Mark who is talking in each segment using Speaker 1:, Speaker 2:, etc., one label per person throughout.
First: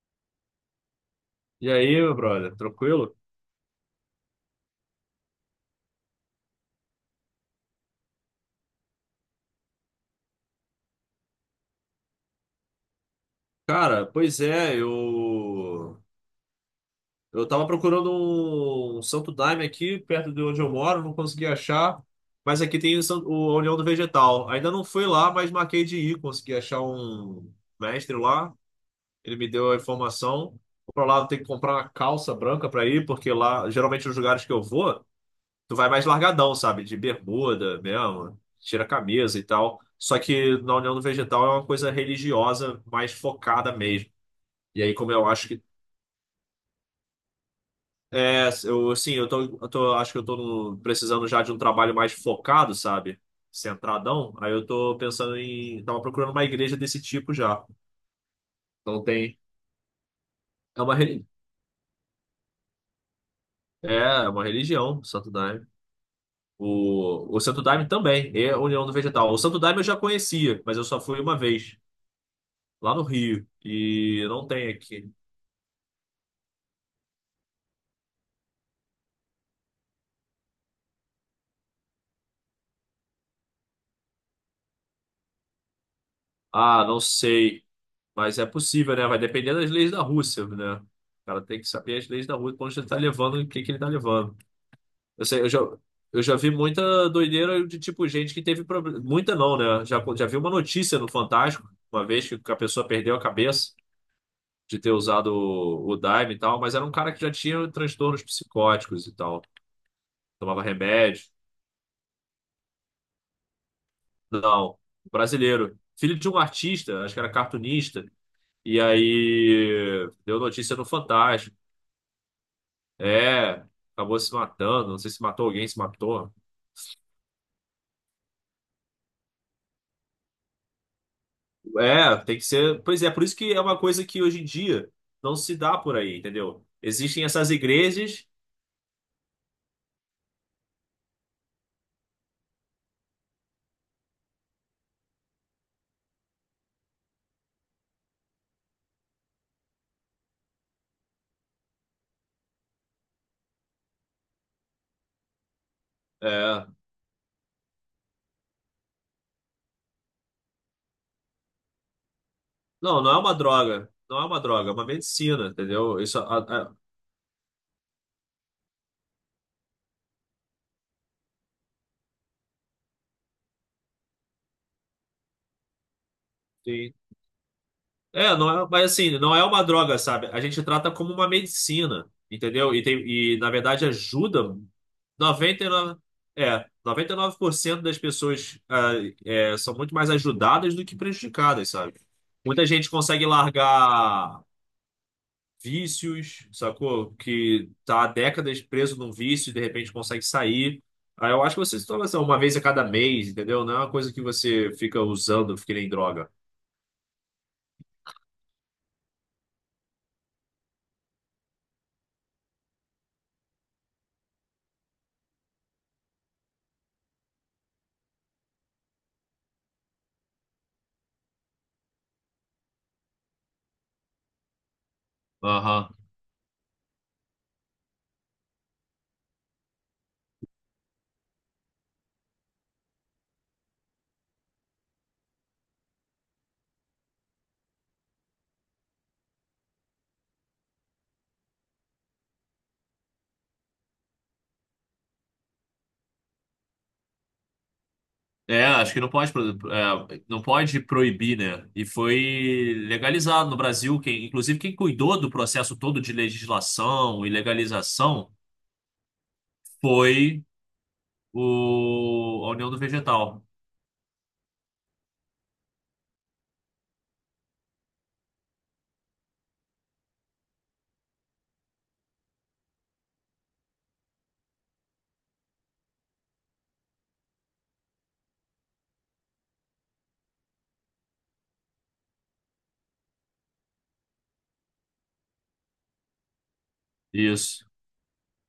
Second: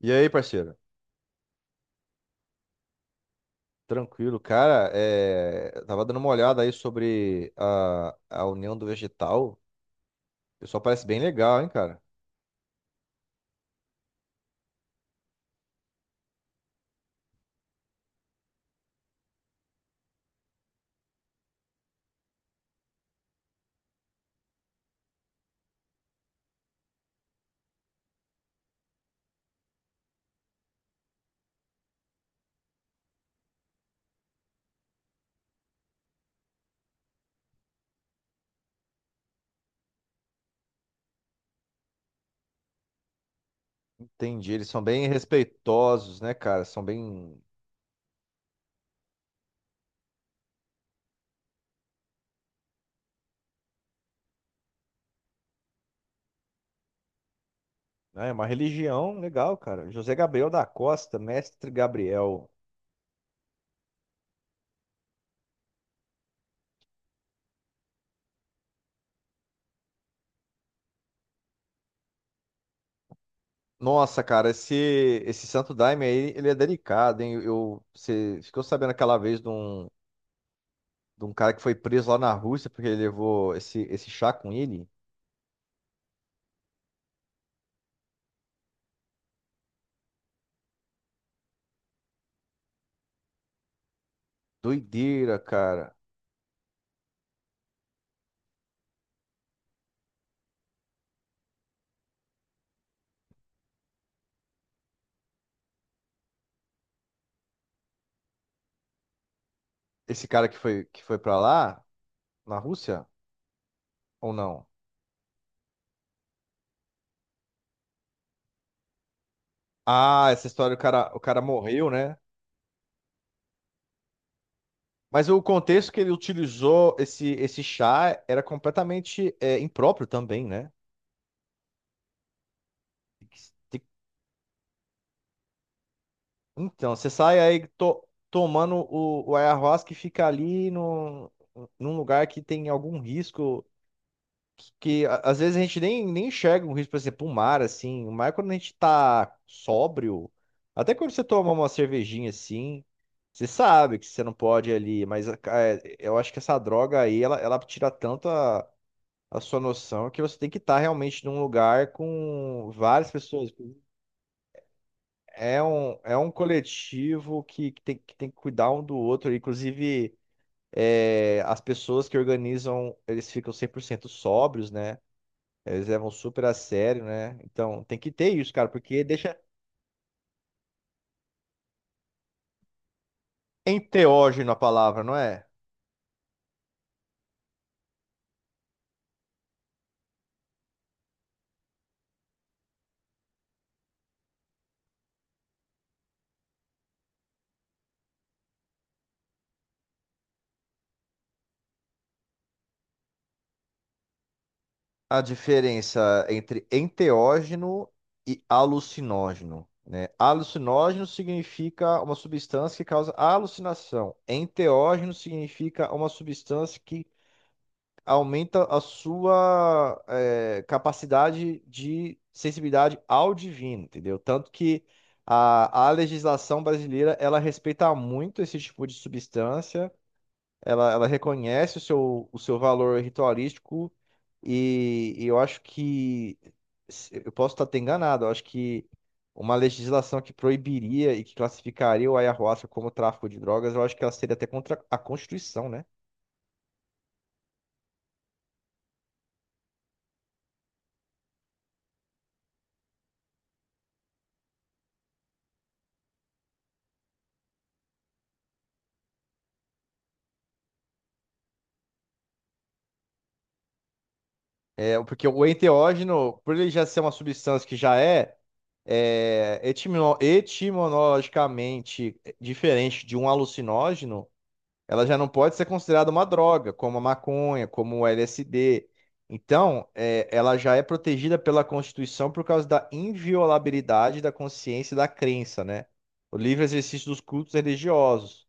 Speaker 1: E aí, parceiro?
Speaker 2: E aí, meu brother, tranquilo?
Speaker 1: Tranquilo, cara. Eu tava dando uma olhada aí sobre a União do Vegetal. O pessoal parece bem legal, hein, cara?
Speaker 2: Cara, pois é, eu tava procurando um Santo Daime aqui perto de onde eu moro, não consegui achar, mas aqui tem a União do Vegetal. Ainda não fui lá, mas marquei de ir, consegui achar um mestre lá, ele me deu a informação. Vou pra lá, eu tenho que comprar uma calça branca pra ir, porque lá, geralmente os lugares que eu vou, tu vai mais largadão, sabe? De bermuda mesmo, tira a camisa e tal. Só que na União do Vegetal é uma coisa religiosa, mais focada mesmo.
Speaker 1: Entendi. Eles são
Speaker 2: E aí,
Speaker 1: bem
Speaker 2: como eu acho que.
Speaker 1: respeitosos, né, cara? São bem.
Speaker 2: É, eu, sim, eu tô, acho que eu tô precisando já de um trabalho mais focado, sabe? Centradão. Aí eu tô pensando em. Tava procurando uma igreja desse tipo já.
Speaker 1: É uma
Speaker 2: Então
Speaker 1: religião
Speaker 2: tem.
Speaker 1: legal, cara. José Gabriel da
Speaker 2: É uma,
Speaker 1: Costa,
Speaker 2: reli-
Speaker 1: mestre Gabriel.
Speaker 2: é, é uma religião, o Santo Daime. O Santo Daime também é a União do Vegetal. O Santo Daime eu já conhecia, mas eu só fui uma vez lá no Rio
Speaker 1: Nossa,
Speaker 2: e não
Speaker 1: cara,
Speaker 2: tem aqui.
Speaker 1: esse Santo Daime aí, ele é delicado, hein? Eu, você ficou sabendo aquela vez de um cara que foi preso lá na Rússia porque ele levou esse chá com ele?
Speaker 2: Ah, não sei, mas é possível, né? Vai depender das leis da Rússia, né? O cara tem que saber as leis da Rússia, pra onde ele tá levando o que que ele tá levando. Eu
Speaker 1: Doideira,
Speaker 2: sei, eu já,
Speaker 1: cara.
Speaker 2: eu já vi muita doideira de tipo gente que teve problema. Muita não, né? Já vi uma notícia no Fantástico, uma vez que a pessoa perdeu a cabeça de ter usado o Daime e tal, mas era um cara que já tinha transtornos psicóticos e tal.
Speaker 1: Esse cara
Speaker 2: Tomava
Speaker 1: que foi
Speaker 2: remédio.
Speaker 1: pra lá, na Rússia, ou não?
Speaker 2: Não, brasileiro. Filho de um artista, acho que era cartunista. E aí
Speaker 1: Ah,
Speaker 2: deu
Speaker 1: essa história,
Speaker 2: notícia no
Speaker 1: o cara
Speaker 2: Fantástico.
Speaker 1: morreu, né?
Speaker 2: É, acabou se matando. Não sei se
Speaker 1: Mas o
Speaker 2: matou alguém, se
Speaker 1: contexto que ele
Speaker 2: matou.
Speaker 1: utilizou esse chá era completamente impróprio também, né?
Speaker 2: É, tem que ser. Pois é, por
Speaker 1: Tem
Speaker 2: isso
Speaker 1: que-
Speaker 2: que é uma
Speaker 1: tem-
Speaker 2: coisa que hoje em dia não se dá por aí, entendeu?
Speaker 1: Então, você
Speaker 2: Existem
Speaker 1: sai
Speaker 2: essas
Speaker 1: aí
Speaker 2: igrejas.
Speaker 1: tomando o ayahuasca e fica ali no, num lugar que tem algum risco que, às vezes a gente nem enxerga um risco, por exemplo, o mar, assim. O mar, quando a gente tá sóbrio, até quando você toma uma cervejinha assim, você sabe que você não pode ir ali, mas é, eu acho que essa
Speaker 2: É,
Speaker 1: droga aí, ela tira tanto a sua noção que você tem que estar realmente num lugar com
Speaker 2: não,
Speaker 1: várias
Speaker 2: não é uma
Speaker 1: pessoas.
Speaker 2: droga. Não é uma droga, é uma medicina, entendeu?
Speaker 1: É
Speaker 2: Isso,
Speaker 1: um
Speaker 2: a-
Speaker 1: coletivo que, que tem que cuidar um do outro, inclusive. É, as pessoas que organizam, eles ficam 100% sóbrios, né? Eles levam super a
Speaker 2: tem-
Speaker 1: sério, né? Então tem que ter
Speaker 2: é, não
Speaker 1: isso,
Speaker 2: é,
Speaker 1: cara,
Speaker 2: mas
Speaker 1: porque
Speaker 2: assim,
Speaker 1: deixa
Speaker 2: não é uma droga, sabe? A gente trata como uma medicina, entendeu? E, tem, e na verdade
Speaker 1: enteógeno a
Speaker 2: ajuda
Speaker 1: palavra, não é?
Speaker 2: 99, 99% das pessoas, são muito mais ajudadas do que prejudicadas, sabe? Muita gente consegue largar vícios, sacou? Que tá há décadas preso num vício e de repente consegue sair. Aí eu acho que você se torna assim, uma vez a cada mês, entendeu? Não é uma coisa que você fica
Speaker 1: A
Speaker 2: usando, que nem
Speaker 1: diferença
Speaker 2: droga.
Speaker 1: entre enteógeno e alucinógeno, né? Alucinógeno significa uma substância que causa alucinação. Enteógeno significa uma substância que aumenta a sua capacidade de sensibilidade ao divino, entendeu? Tanto que a
Speaker 2: Aham.
Speaker 1: legislação brasileira, ela respeita muito esse tipo de substância, ela reconhece o seu valor ritualístico e eu acho que, eu posso estar até enganado, eu acho que uma legislação que proibiria e que classificaria o ayahuasca como tráfico de drogas, eu acho que ela seria até contra a Constituição, né?
Speaker 2: É, acho que não pode, não pode proibir, né? E foi legalizado no Brasil. Quem, inclusive, quem cuidou do processo todo de legislação e legalização foi a União do Vegetal.
Speaker 1: É, porque o enteógeno, por ele já ser uma substância que etimologicamente diferente de um alucinógeno, ela já não pode ser considerada uma droga, como a maconha, como o LSD. Então, é, ela já é protegida pela Constituição por causa da inviolabilidade da consciência e da crença, né? O livre exercício dos cultos
Speaker 2: Isso.
Speaker 1: religiosos.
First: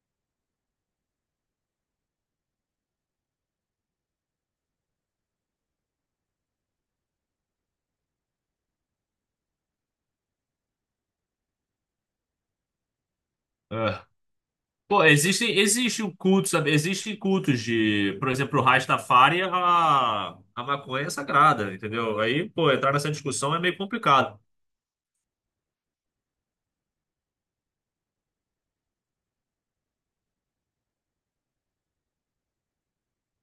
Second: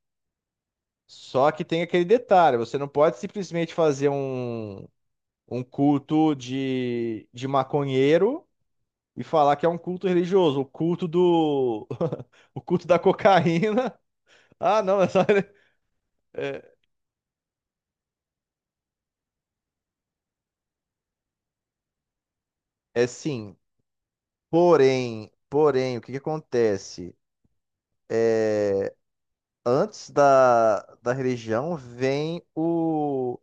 Speaker 1: Só que tem aquele detalhe, você não pode simplesmente fazer um culto de maconheiro e falar que é um culto religioso, o culto do o culto da cocaína.
Speaker 2: É.
Speaker 1: Ah, não,
Speaker 2: Pô,
Speaker 1: essa
Speaker 2: existem cultos, sabe?
Speaker 1: é,
Speaker 2: Existem cultos de, por exemplo, o Rastafari, a maconha é sagrada, entendeu? Aí, pô, entrar
Speaker 1: é
Speaker 2: nessa
Speaker 1: sim.
Speaker 2: discussão é meio complicado.
Speaker 1: Porém, porém, o que que acontece? É, antes da religião vem o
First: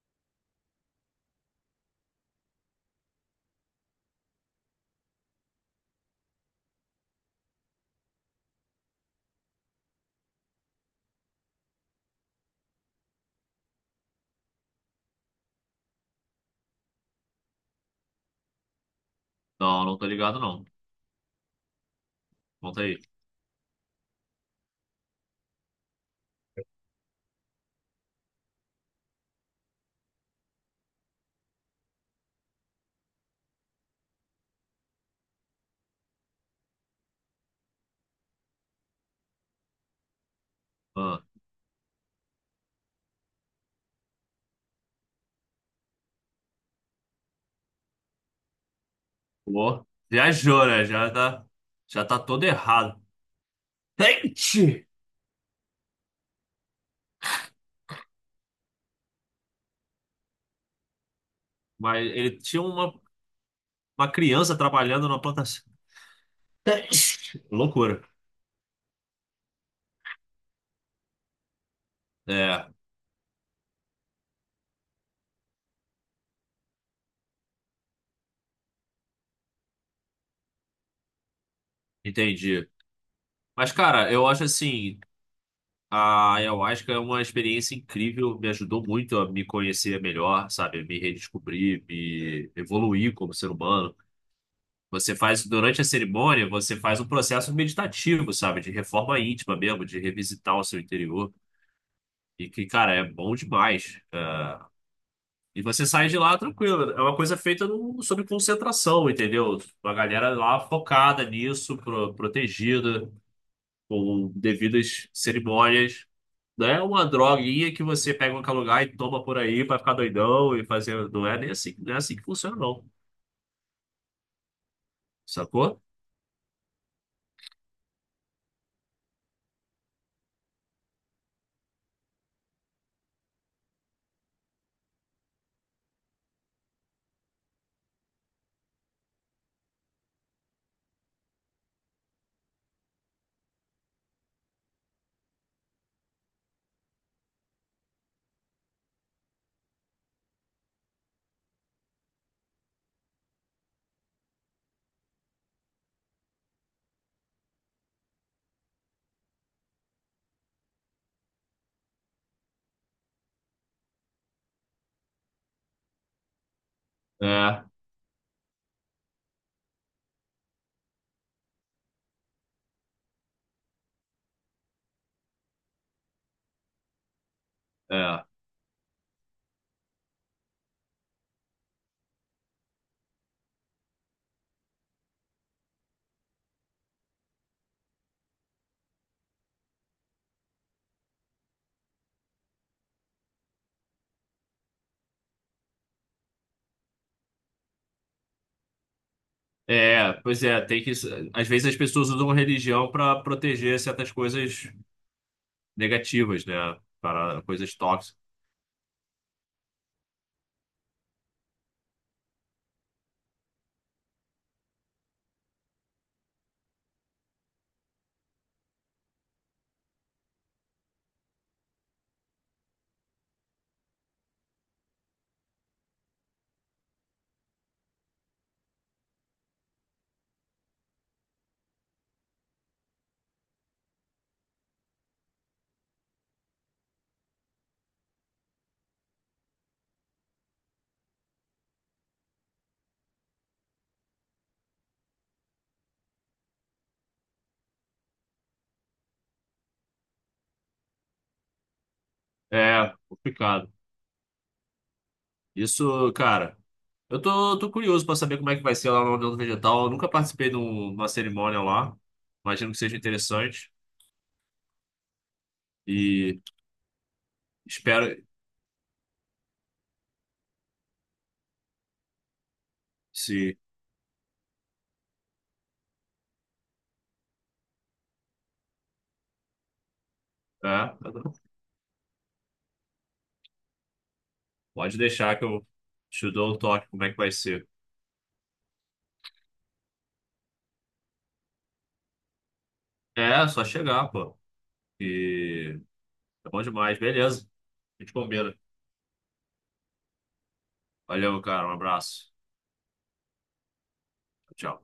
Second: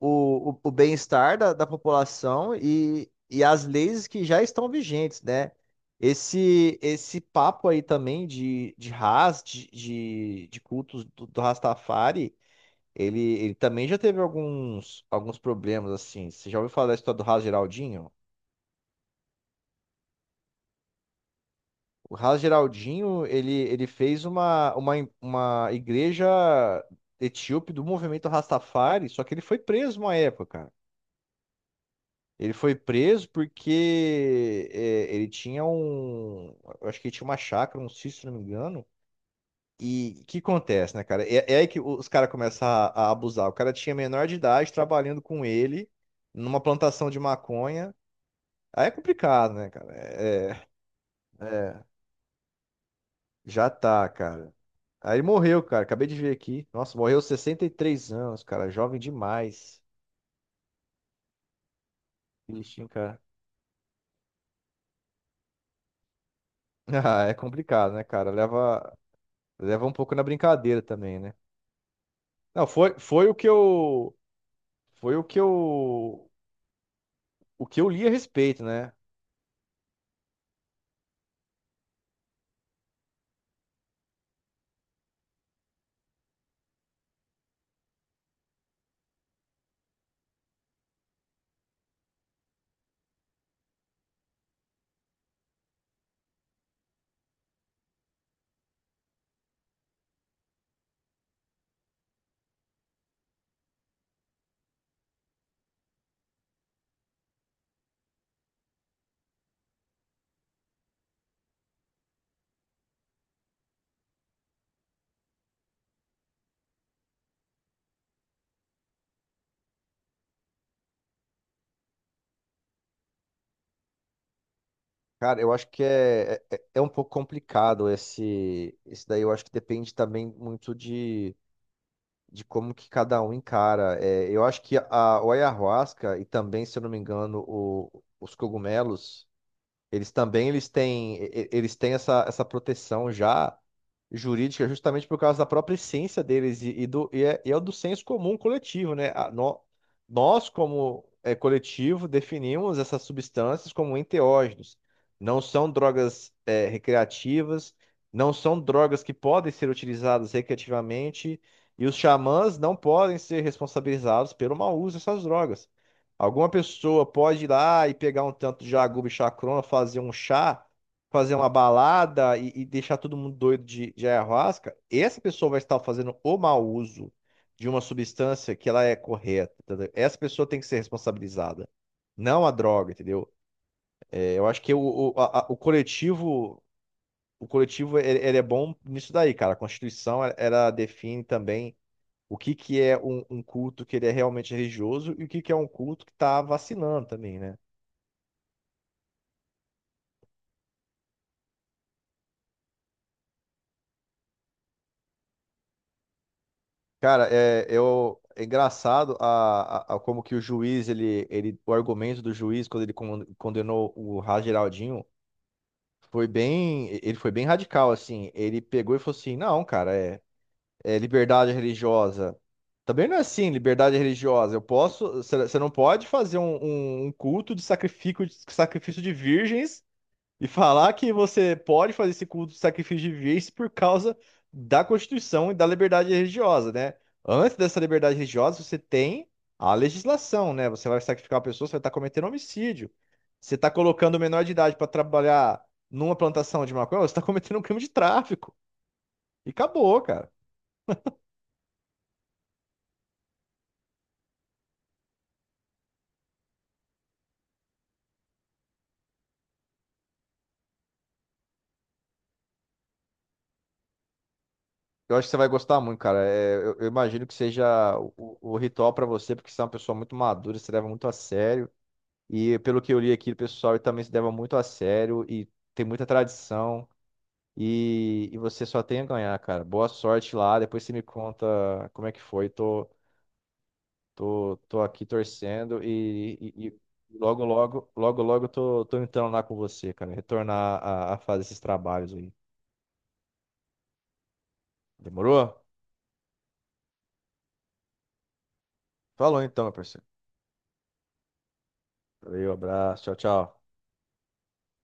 Speaker 1: o, o, o bem-estar da população e as leis que já estão vigentes, né? Esse papo aí também de Haas, de cultos do Rastafari, ele também já teve alguns, alguns problemas, assim. Você já ouviu falar da história do Haas Geraldinho?
Speaker 2: Não, não tô ligado, não.
Speaker 1: O Haas
Speaker 2: Conta aí.
Speaker 1: Geraldinho, ele fez uma igreja etíope do movimento Rastafari, só que ele foi preso uma época. Ele foi preso porque é, ele tinha um. Eu acho que ele tinha uma chácara, um sítio, se não me engano. E o que acontece, né, cara? É aí que os caras começam a abusar. O cara tinha menor de idade trabalhando com ele numa plantação de maconha. Aí é complicado, né,
Speaker 2: Pô,
Speaker 1: cara?
Speaker 2: viajou, né? Já tá,
Speaker 1: É, é,
Speaker 2: já tá todo errado.
Speaker 1: já tá, cara.
Speaker 2: Gente!
Speaker 1: Aí ele morreu, cara. Acabei de ver aqui. Nossa, morreu aos 63 anos, cara. Jovem demais.
Speaker 2: Mas ele tinha
Speaker 1: Triste, hein,
Speaker 2: uma,
Speaker 1: cara?
Speaker 2: uma criança trabalhando na plantação.
Speaker 1: Ah, é
Speaker 2: Gente!
Speaker 1: complicado,
Speaker 2: Loucura.
Speaker 1: né, cara? Leva um pouco na brincadeira também, né? Não,
Speaker 2: É,
Speaker 1: foi o que eu, foi o que eu li a respeito, né?
Speaker 2: entendi. Mas, cara, eu acho assim, a ayahuasca é uma experiência incrível, me ajudou muito a me conhecer melhor, sabe? Me redescobrir, me evoluir como ser humano. Você faz, durante a cerimônia, você faz um processo meditativo, sabe? De reforma íntima mesmo, de revisitar o seu interior. E que, cara, é bom demais. E você sai de lá tranquilo. É uma coisa feita no, sob concentração, entendeu? A galera lá focada nisso, protegida, com devidas cerimônias. Não é uma droguinha que você pega em qualquer lugar e toma por aí pra ficar doidão e fazer. Não é nem assim, não é assim que funciona, não.
Speaker 1: Cara, eu acho
Speaker 2: Sacou?
Speaker 1: que é um pouco complicado esse daí. Eu acho que depende também muito de como que cada um encara. É, eu acho que a, o ayahuasca e também, se eu não me engano, os cogumelos eles também eles têm essa proteção já jurídica justamente por causa da própria essência deles e é do senso comum coletivo, né? Nós, como é, coletivo, definimos essas substâncias como enteógenos. Não são drogas recreativas, não são drogas que podem ser utilizadas recreativamente, e os xamãs não podem ser responsabilizados pelo mau uso dessas drogas. Alguma pessoa pode ir
Speaker 2: É,
Speaker 1: lá e pegar um tanto de jaguba e chacrona, fazer um chá, fazer uma balada e deixar todo mundo doido de ayahuasca. Essa pessoa vai estar fazendo o mau uso de uma
Speaker 2: é.
Speaker 1: substância que ela é correta. Entendeu? Essa pessoa tem que ser responsabilizada, não a droga, entendeu? É, eu acho que o coletivo ele é bom nisso daí, cara. A Constituição ela define também o que que é um, um culto que ele é realmente religioso e o que que é um culto que está vacinando também, né?
Speaker 2: É, pois é, tem que. Às vezes as pessoas usam a religião pra proteger certas coisas negativas, né?
Speaker 1: Cara,
Speaker 2: Para
Speaker 1: é,
Speaker 2: coisas tóxicas.
Speaker 1: eu, é engraçado a como que o juiz, o argumento do juiz quando ele condenou o Ra Geraldinho foi bem, ele foi bem radical, assim. Ele pegou e falou assim, não, cara, é, é liberdade religiosa. Também não é assim, liberdade religiosa. Eu posso, você não pode fazer um culto de sacrifício, de sacrifício de virgens e falar que você pode fazer esse culto de sacrifício de fiéis por causa da Constituição e da liberdade religiosa, né? Antes dessa liberdade religiosa, você tem a legislação, né? Você vai sacrificar uma pessoa, você vai estar cometendo homicídio. Você está colocando o menor de idade para trabalhar numa plantação de maconha, você está cometendo um crime de tráfico. E acabou, cara.
Speaker 2: É, complicado. Isso, cara, eu tô curioso pra saber como é que vai ser lá no União do Vegetal. Eu nunca participei de uma cerimônia lá. Imagino que seja interessante.
Speaker 1: Eu acho que você vai gostar muito, cara.
Speaker 2: E
Speaker 1: É, eu imagino que seja
Speaker 2: espero
Speaker 1: o ritual para você, porque você é uma pessoa muito madura, você leva muito a sério. E pelo que eu li aqui, o
Speaker 2: se.
Speaker 1: pessoal também se leva muito a sério e tem muita tradição. E você só tem a ganhar, cara. Boa sorte lá. Depois você
Speaker 2: É,
Speaker 1: me conta como é que foi. Tô
Speaker 2: pode
Speaker 1: aqui
Speaker 2: deixar que eu
Speaker 1: torcendo
Speaker 2: te dou o
Speaker 1: e
Speaker 2: toque como é que vai ser.
Speaker 1: logo tô entrando lá com você, cara. Retornar a fazer esses trabalhos aí.
Speaker 2: É, só chegar, pô.
Speaker 1: Demorou?
Speaker 2: E é bom demais, beleza. A gente combina.
Speaker 1: Falou então, meu parceiro.
Speaker 2: Valeu, cara. Um abraço.
Speaker 1: Valeu, abraço. Tchau, tchau.
Speaker 2: Tchau.